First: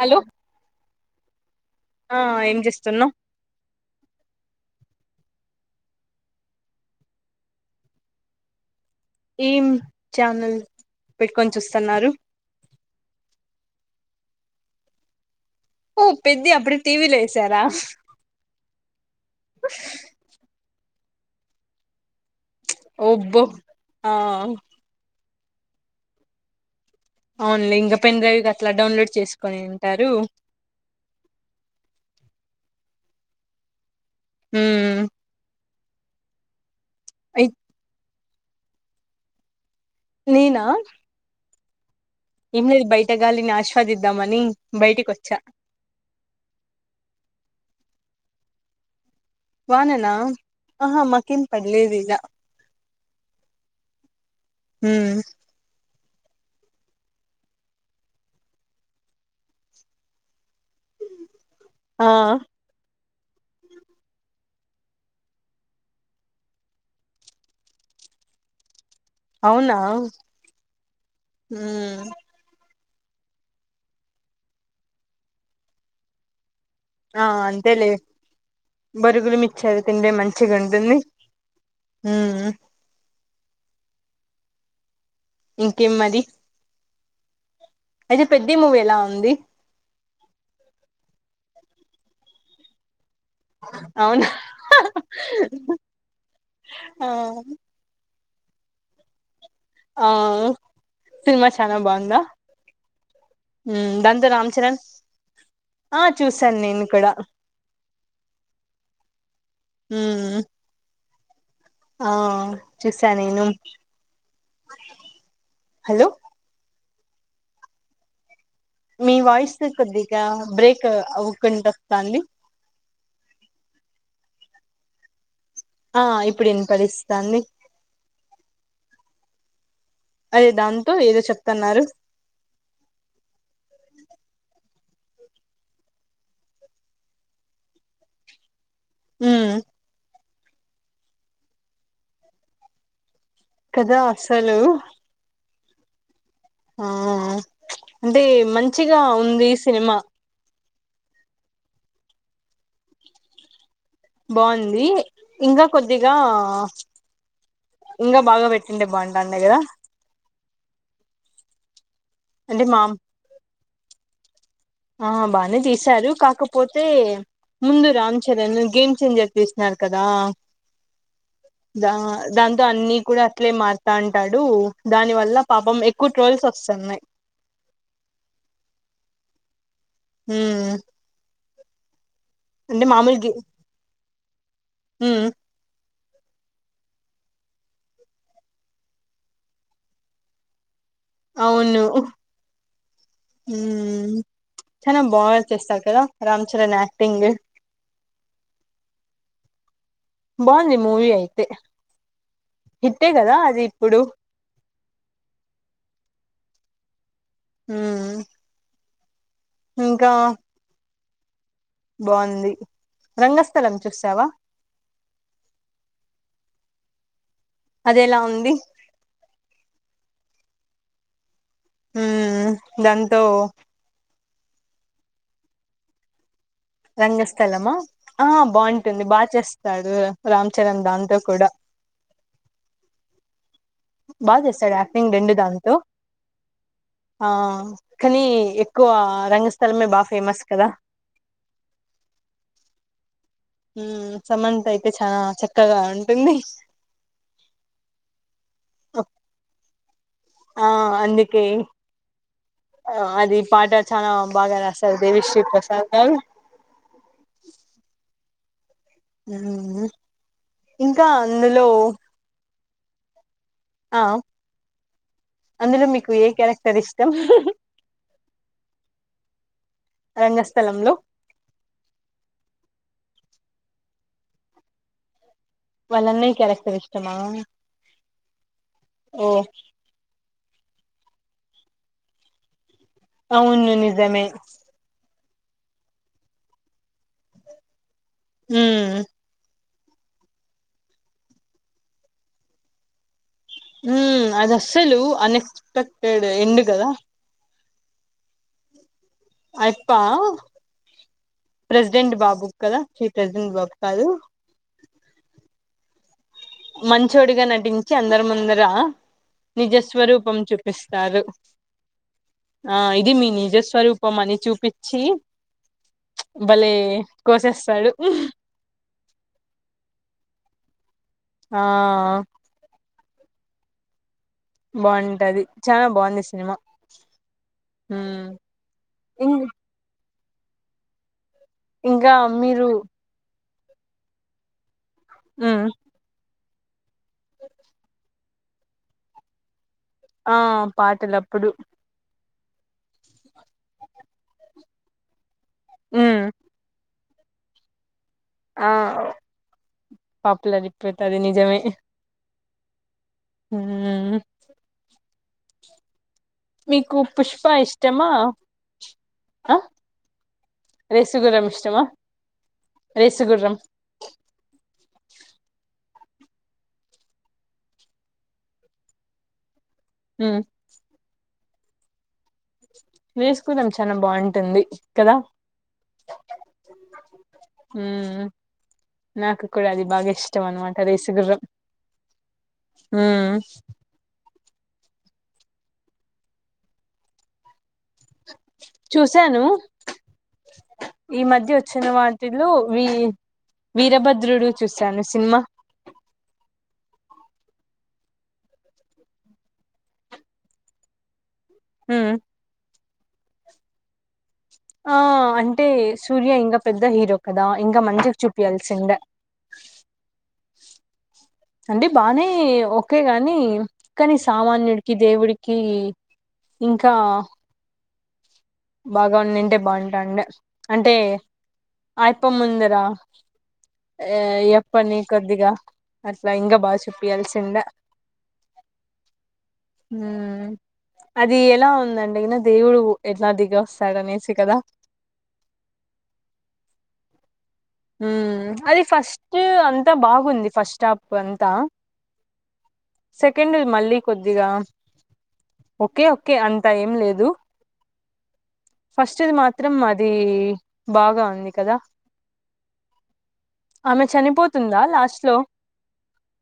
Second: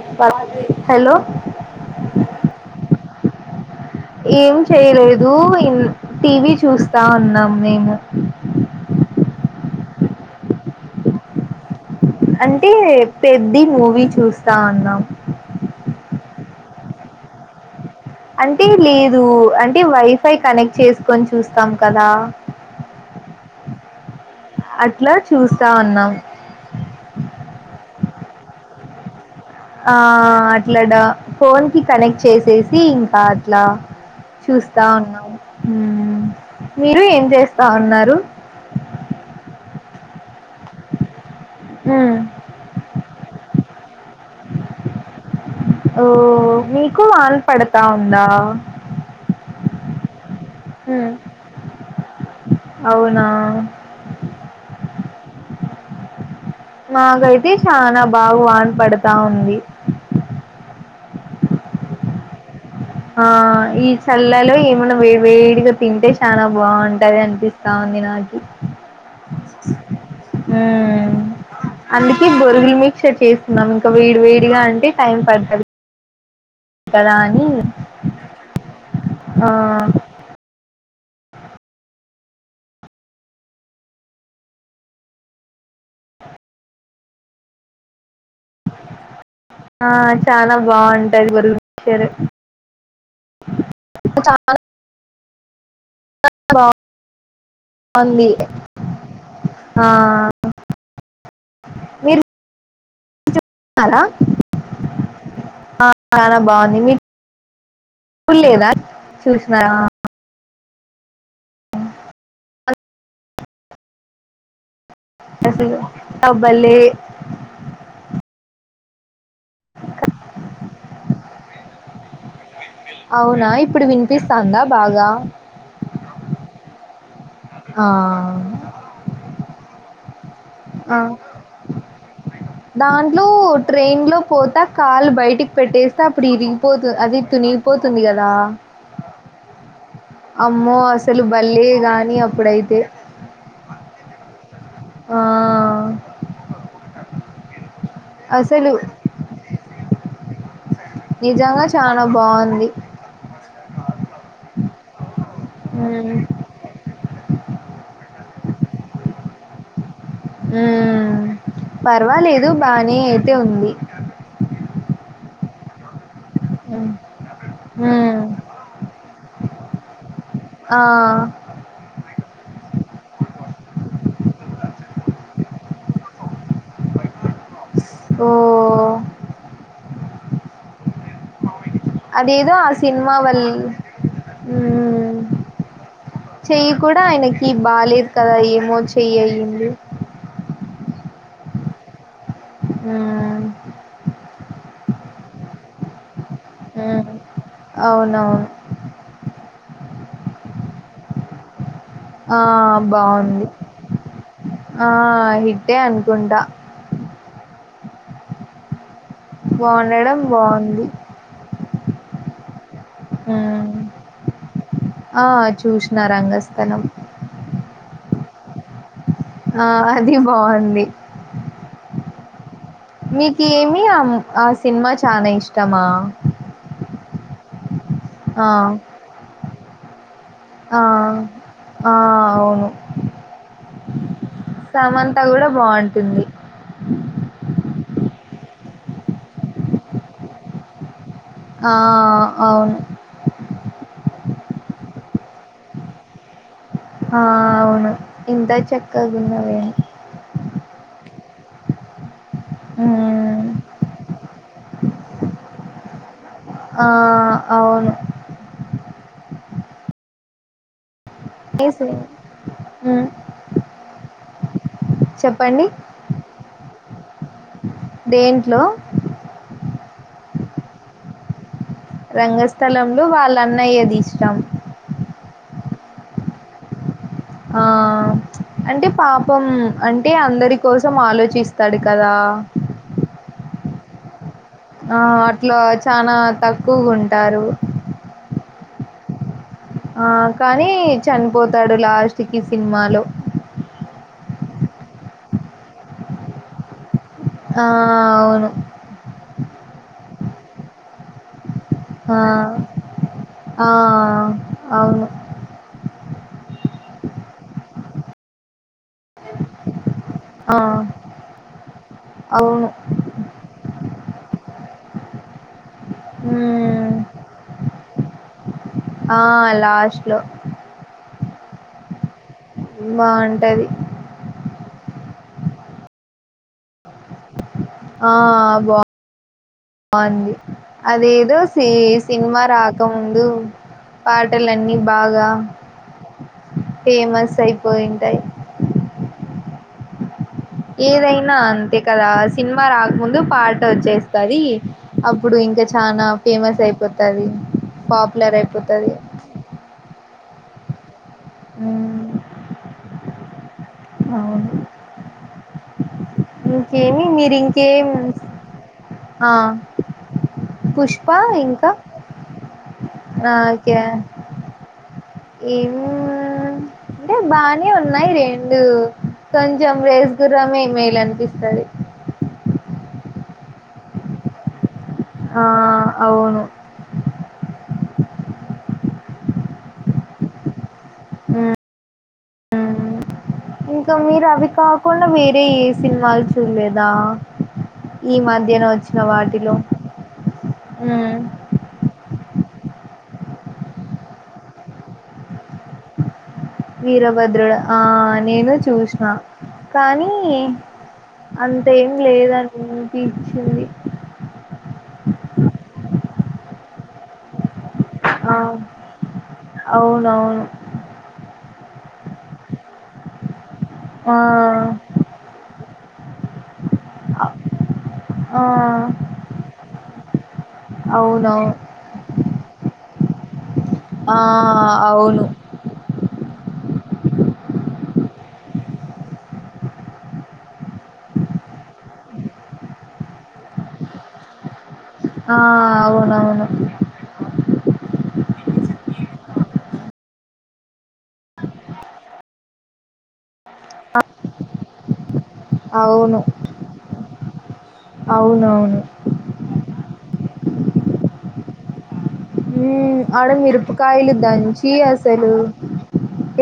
Hello hello ఆ ఏం చేస్తున్నావ్ ఏం చెయలే దు ఇం టీవీ చూస్తా ఉన్నాం మేము టీమ్ ఛానల్ పెట్టుకొని చూస్తున్నారు అంటే పెద్ద మూవీ చూస్తా ఉన్నాం ఓ పెద్ది అప్పుడే టీవీలో వేసారా అంటే లేదు అంటే వైఫై కనెక్ట్ చేసుకొని చూస్తాం కదా ఒబ్బో అట్లా చూస్తా ఉన్నాం ఓన్లీ ఇంగ పెన్డ్రైవ్ అట్లా డౌన్లోడ్ చేస్ ఆ అట్లా డౌ ఫోన్ కి కనెక్ట్ చేసేసి ఇంకా అట్లా చూస్తా ఉమ్ ఉన్నాము మ్ మీరు ఏం చేస్తా ఉన్నారు నేనా మ్ ఏం లేదు బయట గాలిని ఆస్వాదిద్దాంమని బయటికోచ్చా ఓ మీకు వాన పడుతా ఉందా వాననా ఆహా మకేం పడ్లేదు ఇడ అవునా మ్ మాకైతే చానా బాగ వాన పడతా ఉంది ఆ ఆ ఈ చల్లలో ఏమైన్నా వేడ్ వేడిగా తింటే చాలా బావుంటది అనిపిస్తా మినాకి అవునా మ్ ఉమ్ అందుకే బొరుగుల్మి చెప్పి ఎస్కున్నాం ఇంకా వేడి వేడిగా అంటే టైం పడుతది కదా ఆ అని అంతేలే బొరుగుల ఆ మిచ్చర్ తింటే మంచిగా ఉంటుంది మ్మ్ ఇంకేంమది అయితే పెద్ద మూవీ ఎలా ఉంది ఆ చాలా బావుంటది బొరుగుల మిచ్చరు అవునా బా ఆ అంది ఆ సినిమా చనా బాందా మీరు చూసారా దాంతో రామ్ చరణ్ ఆ చూసాను నేను కూడా లేదా చూసినారా మ్మ్ ఆ చూసా నేను ఎసగ హలో అబలే మీ వాయిస్ కొద్దిగా బ్రేక్ అవకుంట వస్తాంది అవునా ఇప్పుడు వినిపిస్తాందా బాగా ఆ ఇప్పుడు ఇనపడిస్తాంది ఆ అదే దాంతో ఆ ఏదో చెప్తున్నారు దాంట్లో ట్రైన్ లో పోతా కాళ్లు బయటికి పెట్టేస్తే అప్పుడు ఇరిగిపోత అది తునిగిపోతుంది కదా హ్మ్ అమ్మో అసలు బల్లే గాని అప్పుడైతే కదా అసలు ఆ ఆ అంటే అసలు మంచిగా ఉంది సినిమా నిజంగా చానా బాంది బాంది ఇంకా కొద్దిగా హ్మ్. ఇంకా బాగా పెట్టి ఉండే బావుంటది కద ఉమ్ పర్వాలేదు అంటే మా బానే అయితే ఉంది ఆ బానే తీశారు కాకపోతే హ్మ్. ముందు రామ్ హ్మ్. చరణ్ గేమ్ చేంజర్ తీసినారు కదా ఆ దా దాంతో అన్ని కూడా అట్లే మారుతాంటాడు దాని వల్ల పాపం ఎక్కువ ట్రోల్స్ వస్తున్నాయి [inaudible] ఓ హ్మ్ అదేదో ఆ సినిమా వాల్ మ్ హ్మ్ చెయ్యి కూడా ఆయనకి బాలేద్ కదా ఏమో చెయ్యి అయింది అవును మ్మ్ హ్మ్ చనా బాగా చ్చేస్తారు కదా రామ్ చరణ్ యాక్టింగ్ నవును బాఉంది మూవి అయితే ఆ హిట్టే కదా బాఉంది అది ఇప్పుడు ఆ హిట్టే అనుకుంటా ఊహుమ్ బాఉండమ్ బాఉంది బాంది ఉమ్ ఆ చూష్ న రంగస్థలం అది ఎలా ఉంది ఆ అది బాఉంది ఊహుమ్ మీకి ఏమి అమ్ ఆ సిన్ మా చానా ఇష్టమా రంగస్థలమా ఆ బాఉంటుంది బా చేస్తాడు రామ్ ఆ చరణ్ దాంతో కూడా ఆ అవును బా చేస్తడు యాక్టింగ్ సమంత రెండ్ కూడా దాంతో బాగుంటుంది ఆ కనీ ఎక్కువ రంగస్థలమే బా ఫేమస్ కదా ఆ ఔన్ హ్మ్ సమంత అయితే చానా చక్కగ ఉంటుంది ఆ ఔను ఇంతా చెక్కగున్నవెం ఆ అందుకే అది హ్మ్ పాట చానా బాగా రాసారు దేవిశ్రీ ప్రసాద్ గారు ఆ ఔను ఉహుమ్ ఇంకా అందులో ఉమ్ ఔ అందులో మీకు ఏ క్యారక్టర్ ఇష్టం దేంట్లో రంగస్థలంలో రంగస్థలంలో వాళ్ళ అన్నయది ఇష్టం వాళ్ళ అన్నయ్ క్యారక్ట ఇష్ ఆ అంటే ఓ పాపం అంటే అందరీ కోసం ఆలోచిస్తడ్ కదా ఔను నిజమే ఆ అట్లో చానా తక్కుగుంటారు ఉహుమ్ ఆ కానీ చన్ పోతాడు లాస్ట్ కి సిన్ మాలో ఉమ్ అద్ అస్సలు అనేస్పెక్టేడు ఎండు గదా ఆ ఔను అయ్ పా ప్రెసిడెంట్ ఆ బాబు కదా చీ ప్రెసిడెంట్ ఆ బాబు కాదు అవును మంచోడిగా నటించి అందరముందర నిజస్వరూపం ఆ చూపిస్తారు అవును ఆ ఇది మీ నిజస్వరూపం అని చూపిచ్చి చ్ భలే హ్మ్ కోసేస్తాడు హ్ ఆ లాస్ట్ లో ఆ ఆ బాఉంటది బాఉంటది చానా బాఉంది సినిమా ఉమ్ ఆ బా ఇం బాగుంది అదేదో సి ఇంకా సినిమా మీరు రాకముందు పాటలన్నీ బాగా ఉమ్ ఫేమస్ అయిపోయి ఉంటాయి ఆ ఏదైనా పాటలప్పుడు అంతే కదా సినిమా రాకముందు పాట వచ్చేస్తుంది అప్పుడు ఇంకా చానా ఉమ్ ఫేమస్ అయిపోతుంది అయిపోతది పాపులర్ ఆ అయిపోతది తది నిజమే హ్మ్. ఉమ్ మీకు ఇంకేమీ మీరి పుష్ప ఇంకేం ఇష్టమా ఆ పుష్పా రేసుగుర్రం ఇంకా ఇష్టమా ఆ రేసుగుర్రం ఓకే ఈ అంటే బానే ఉన్నాయి రెండు కొ కొంచం ఉమ్ రేసుగుర్రం ఏ మేల అనిపిస్తది వేసుకున్నాం చాల బాగుంటుంది కదా ఆ అవును హ నాకు కూడా అది బాగా ఇష్టం అన్నమాట రేసుగుర్రం ఉమ్. ఉ ఇంకా మీరు అవి కాకుండా వేరే ఏ సినిమాలు చూడలేదా ఈ మధ్యన వచ్చిన చూసాను వాటిలో ఈ ఉమ్. మధ్య వచ్చిన వాటిలో వి వీరభద్రుడు చూశాను సినిమా వీరభద్రుడు ఆ నేను చూసిన కానీ అంత ఏం ఉమ్ లేదని అనిపించింది ఆ అంటే సూర్య ఇంకా పెద్ద హీరో కదా ఇంకా మంచికి ఆ చూపియాల్సిందా అవునవును అంటే బానే ఒకే గాని ఆ కానీ సామాన్యుడికి దేవుడికి ఇంకా ఆ బాగా ఉండుంటే బాగుంటాండి అంటే అవునవును అయ్యప్పని ముందరా ఆ అయ్యప్పని అవును కొద్దిగా అట్లా ఇంకా బాగా చెప్త వెలిసిందా హూ అది ఎలా ఉందండి అయినా దేవుడు అదిగో సగం ఏసి కదా ఆ అవునవును హూ అది ఫస్ట్ అంతా బాగుంది ఫస్ట్ స్టాప్ అంతా సెకండ్ ది మళ్ళీ కొద్దిగా ఓకే అవును ఓకే అంత ఏం లేదు అవునవును ఫస్ట్ది మాత్రం అది బాగా ఉంది కదా ఉ ఆడ ఆమె మిరపకాయలు దంచి చనిపోతుందా లాస్ట్ అసలు లో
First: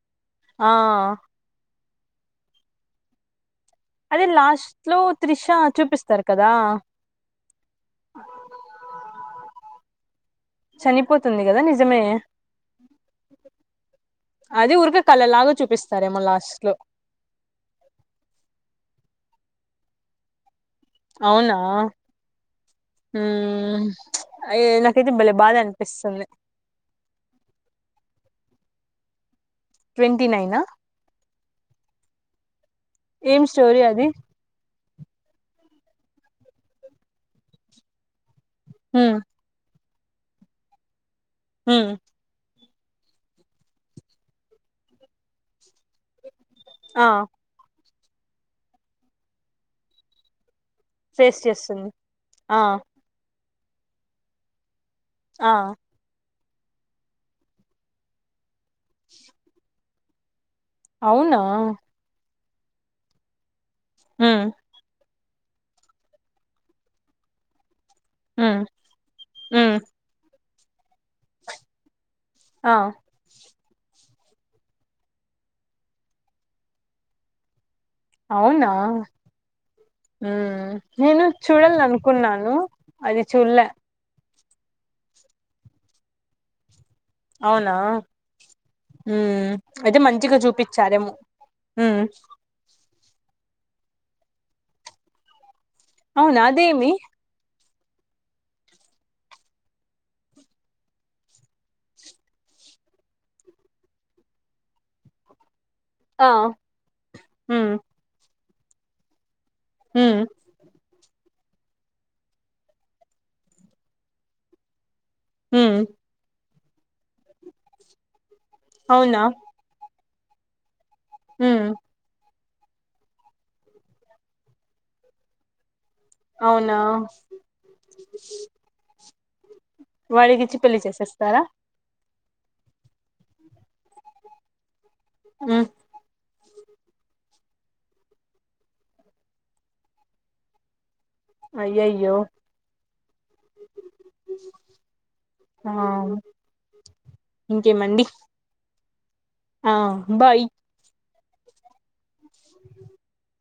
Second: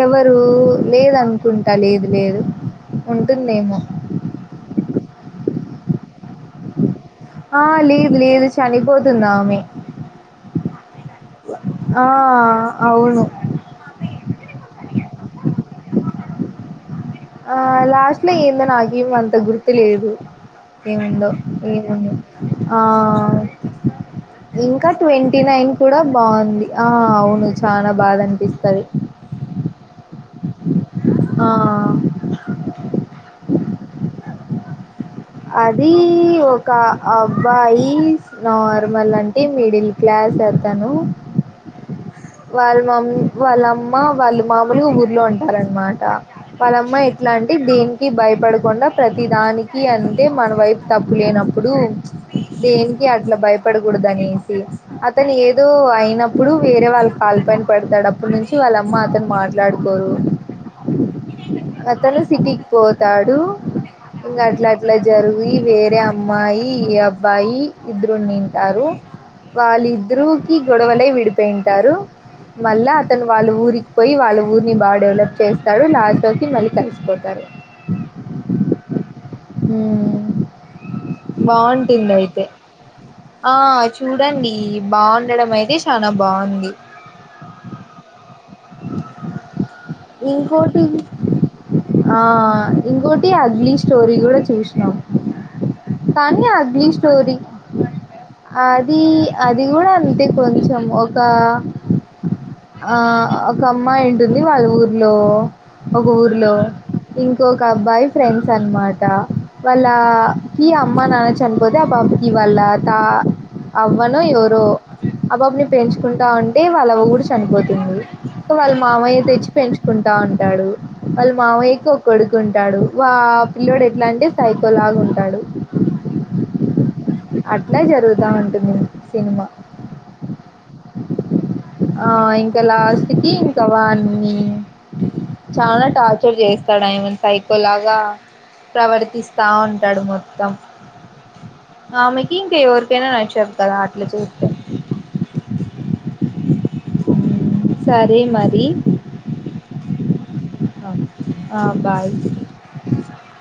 ఎవరు ఆ లేదనుకుంటా లేదు లేదు ఉంటుందేమో అదే లాస్ట్ లో త్రిషా చూపిస్తారు కదా ఆ లేదు లేదు చనిపోతుందా ఆమే చనిపోతుంది కదా నిజమే అవును అది ఊరక కళ్ళలాగా చూపిస్తారేమో లాస్ట్ లో ఆ లాస్ట్ లో ఏందో నాకేమ అంత గుర్తు లేదు ఏముందో అవునా ఏముందో ఆ మ్మ్ అయ్ ఇంకా నాకైతే భలే ట్వంటీ బాధ నైన్ కూడా అనిపిస్తుంది బంది ఆ అవును చాల బాదనిపించింది తీస్తది ట్వంటీ నైన్ ఆ ఏం స్టోరీ అది అది ఒక అబ్బాయి నార్మల్ మ్మ్ అంటే మిడిల్ క్లాస్ అతను ఊఉ వాళ్ళ మామ్ వాళ్ళమ్మ వాళ్ళు మామూలుగా ఊర్లో ఉంటారనమాట వలమ్మ ఆ ఎట్లాంటి దేనికి భయపడకుండా ప్రతి దానికి అంటే మన వైపు తప్పు ఫేస్ లేనప్పుడు చేస్తుంది ఆ దేనికి అట్లా భయపడకూడదు అనేసి అతను ఆ ఏదో అయినప్పుడు వేరే వాళ్ళ కలపైనా పడతాడు అప్పుటి నుంచి వాళ్ళమ్మ అతను మాట్లాడు అవునా అతను సిటీకి పోతాడు ఇంకా మ్మ్ అట్లా అట్లా జరుగి వేరే అమ్మాయి ఈ అబ్బాయి ఇద్దరు మ్మ్ తింటారు మ్మ్ వాళ్ళిద్దరుకి గొడవలే విడిపోయింటారు ఆ మల్లా అతను వాళ్ళు ఊరికి పోయి వాళ్ళ ఊరిని బాగా డెవలప్ చేస్తారు లాచోకి మళ్ళీ కలిసిపోతారు అవునా ఉ నేను బాగుంటుంది చూడాలనుకున్నాను అది చూల్లె అదండి బాగుండడం అయితే చనా బాగుంది అవునా ఊఉ అయితే మంచిగా ఇంకోటి చూపిచ్ఛారేమో ఆ ఇంకోటి అగ్లీ స్టోరీ కూడా చూసినాం అవునా కానీ అగ్లీ అదేమి స్టోరీ అది అది కూడా అంతే కొంచెం ఒక ఆ ఒక అమ్మా ఉంటుంది వాళ్ళ ఊర్లో ఊ లో ఒక ఆ ఊర్లో ఇంకొక మ్మ్ అబ్బాయి ఫ్రెండ్స్ అనమాట వాళ్ళ మ్మ్ కి అమ్మానాచ్ చనిపోతే ఆ బాబకి వాళ్ళ తా అవ్వనో ఎవరో అబ్బాబుని మ్మ్ పెంచుకుంటా ఉంటే వాళ్ళ అవ్వ కూడా చనిపోతున్ది సో వాళ్ళ మా అవునా అమయ్య తెచ్చి పెంచు కుంటా ఉంటాడు వాళ్ళు మ్మ్ మావయ్యకి ఒకడు ఉంటాడు వా పిల్లడు ఎట్లా అంటే సైకోలాగ ఉంటాడు అవునా అట్లే జరుగుతావుంటుంది సినిమా వాడికి ఇచ్చి పెళ్లి చేసేస్తారా ఆ ఇంకా లాస్ట్ కి ఇంకా వాన్ని చాలా టార్ చేస్తాడు ఆమెన్ సైకో లాగా ప్రవర్తిస్తా ఉంటాడు మొత్తం అయ్యయ్యో ఆమెకీ ఇంకెవరికైనా నచ్చదు కదా అట్లా చేస్తే ఆ ఇంకేమండి సరే మరి ఆ భాయి ఆ బాయ్ [inaudible]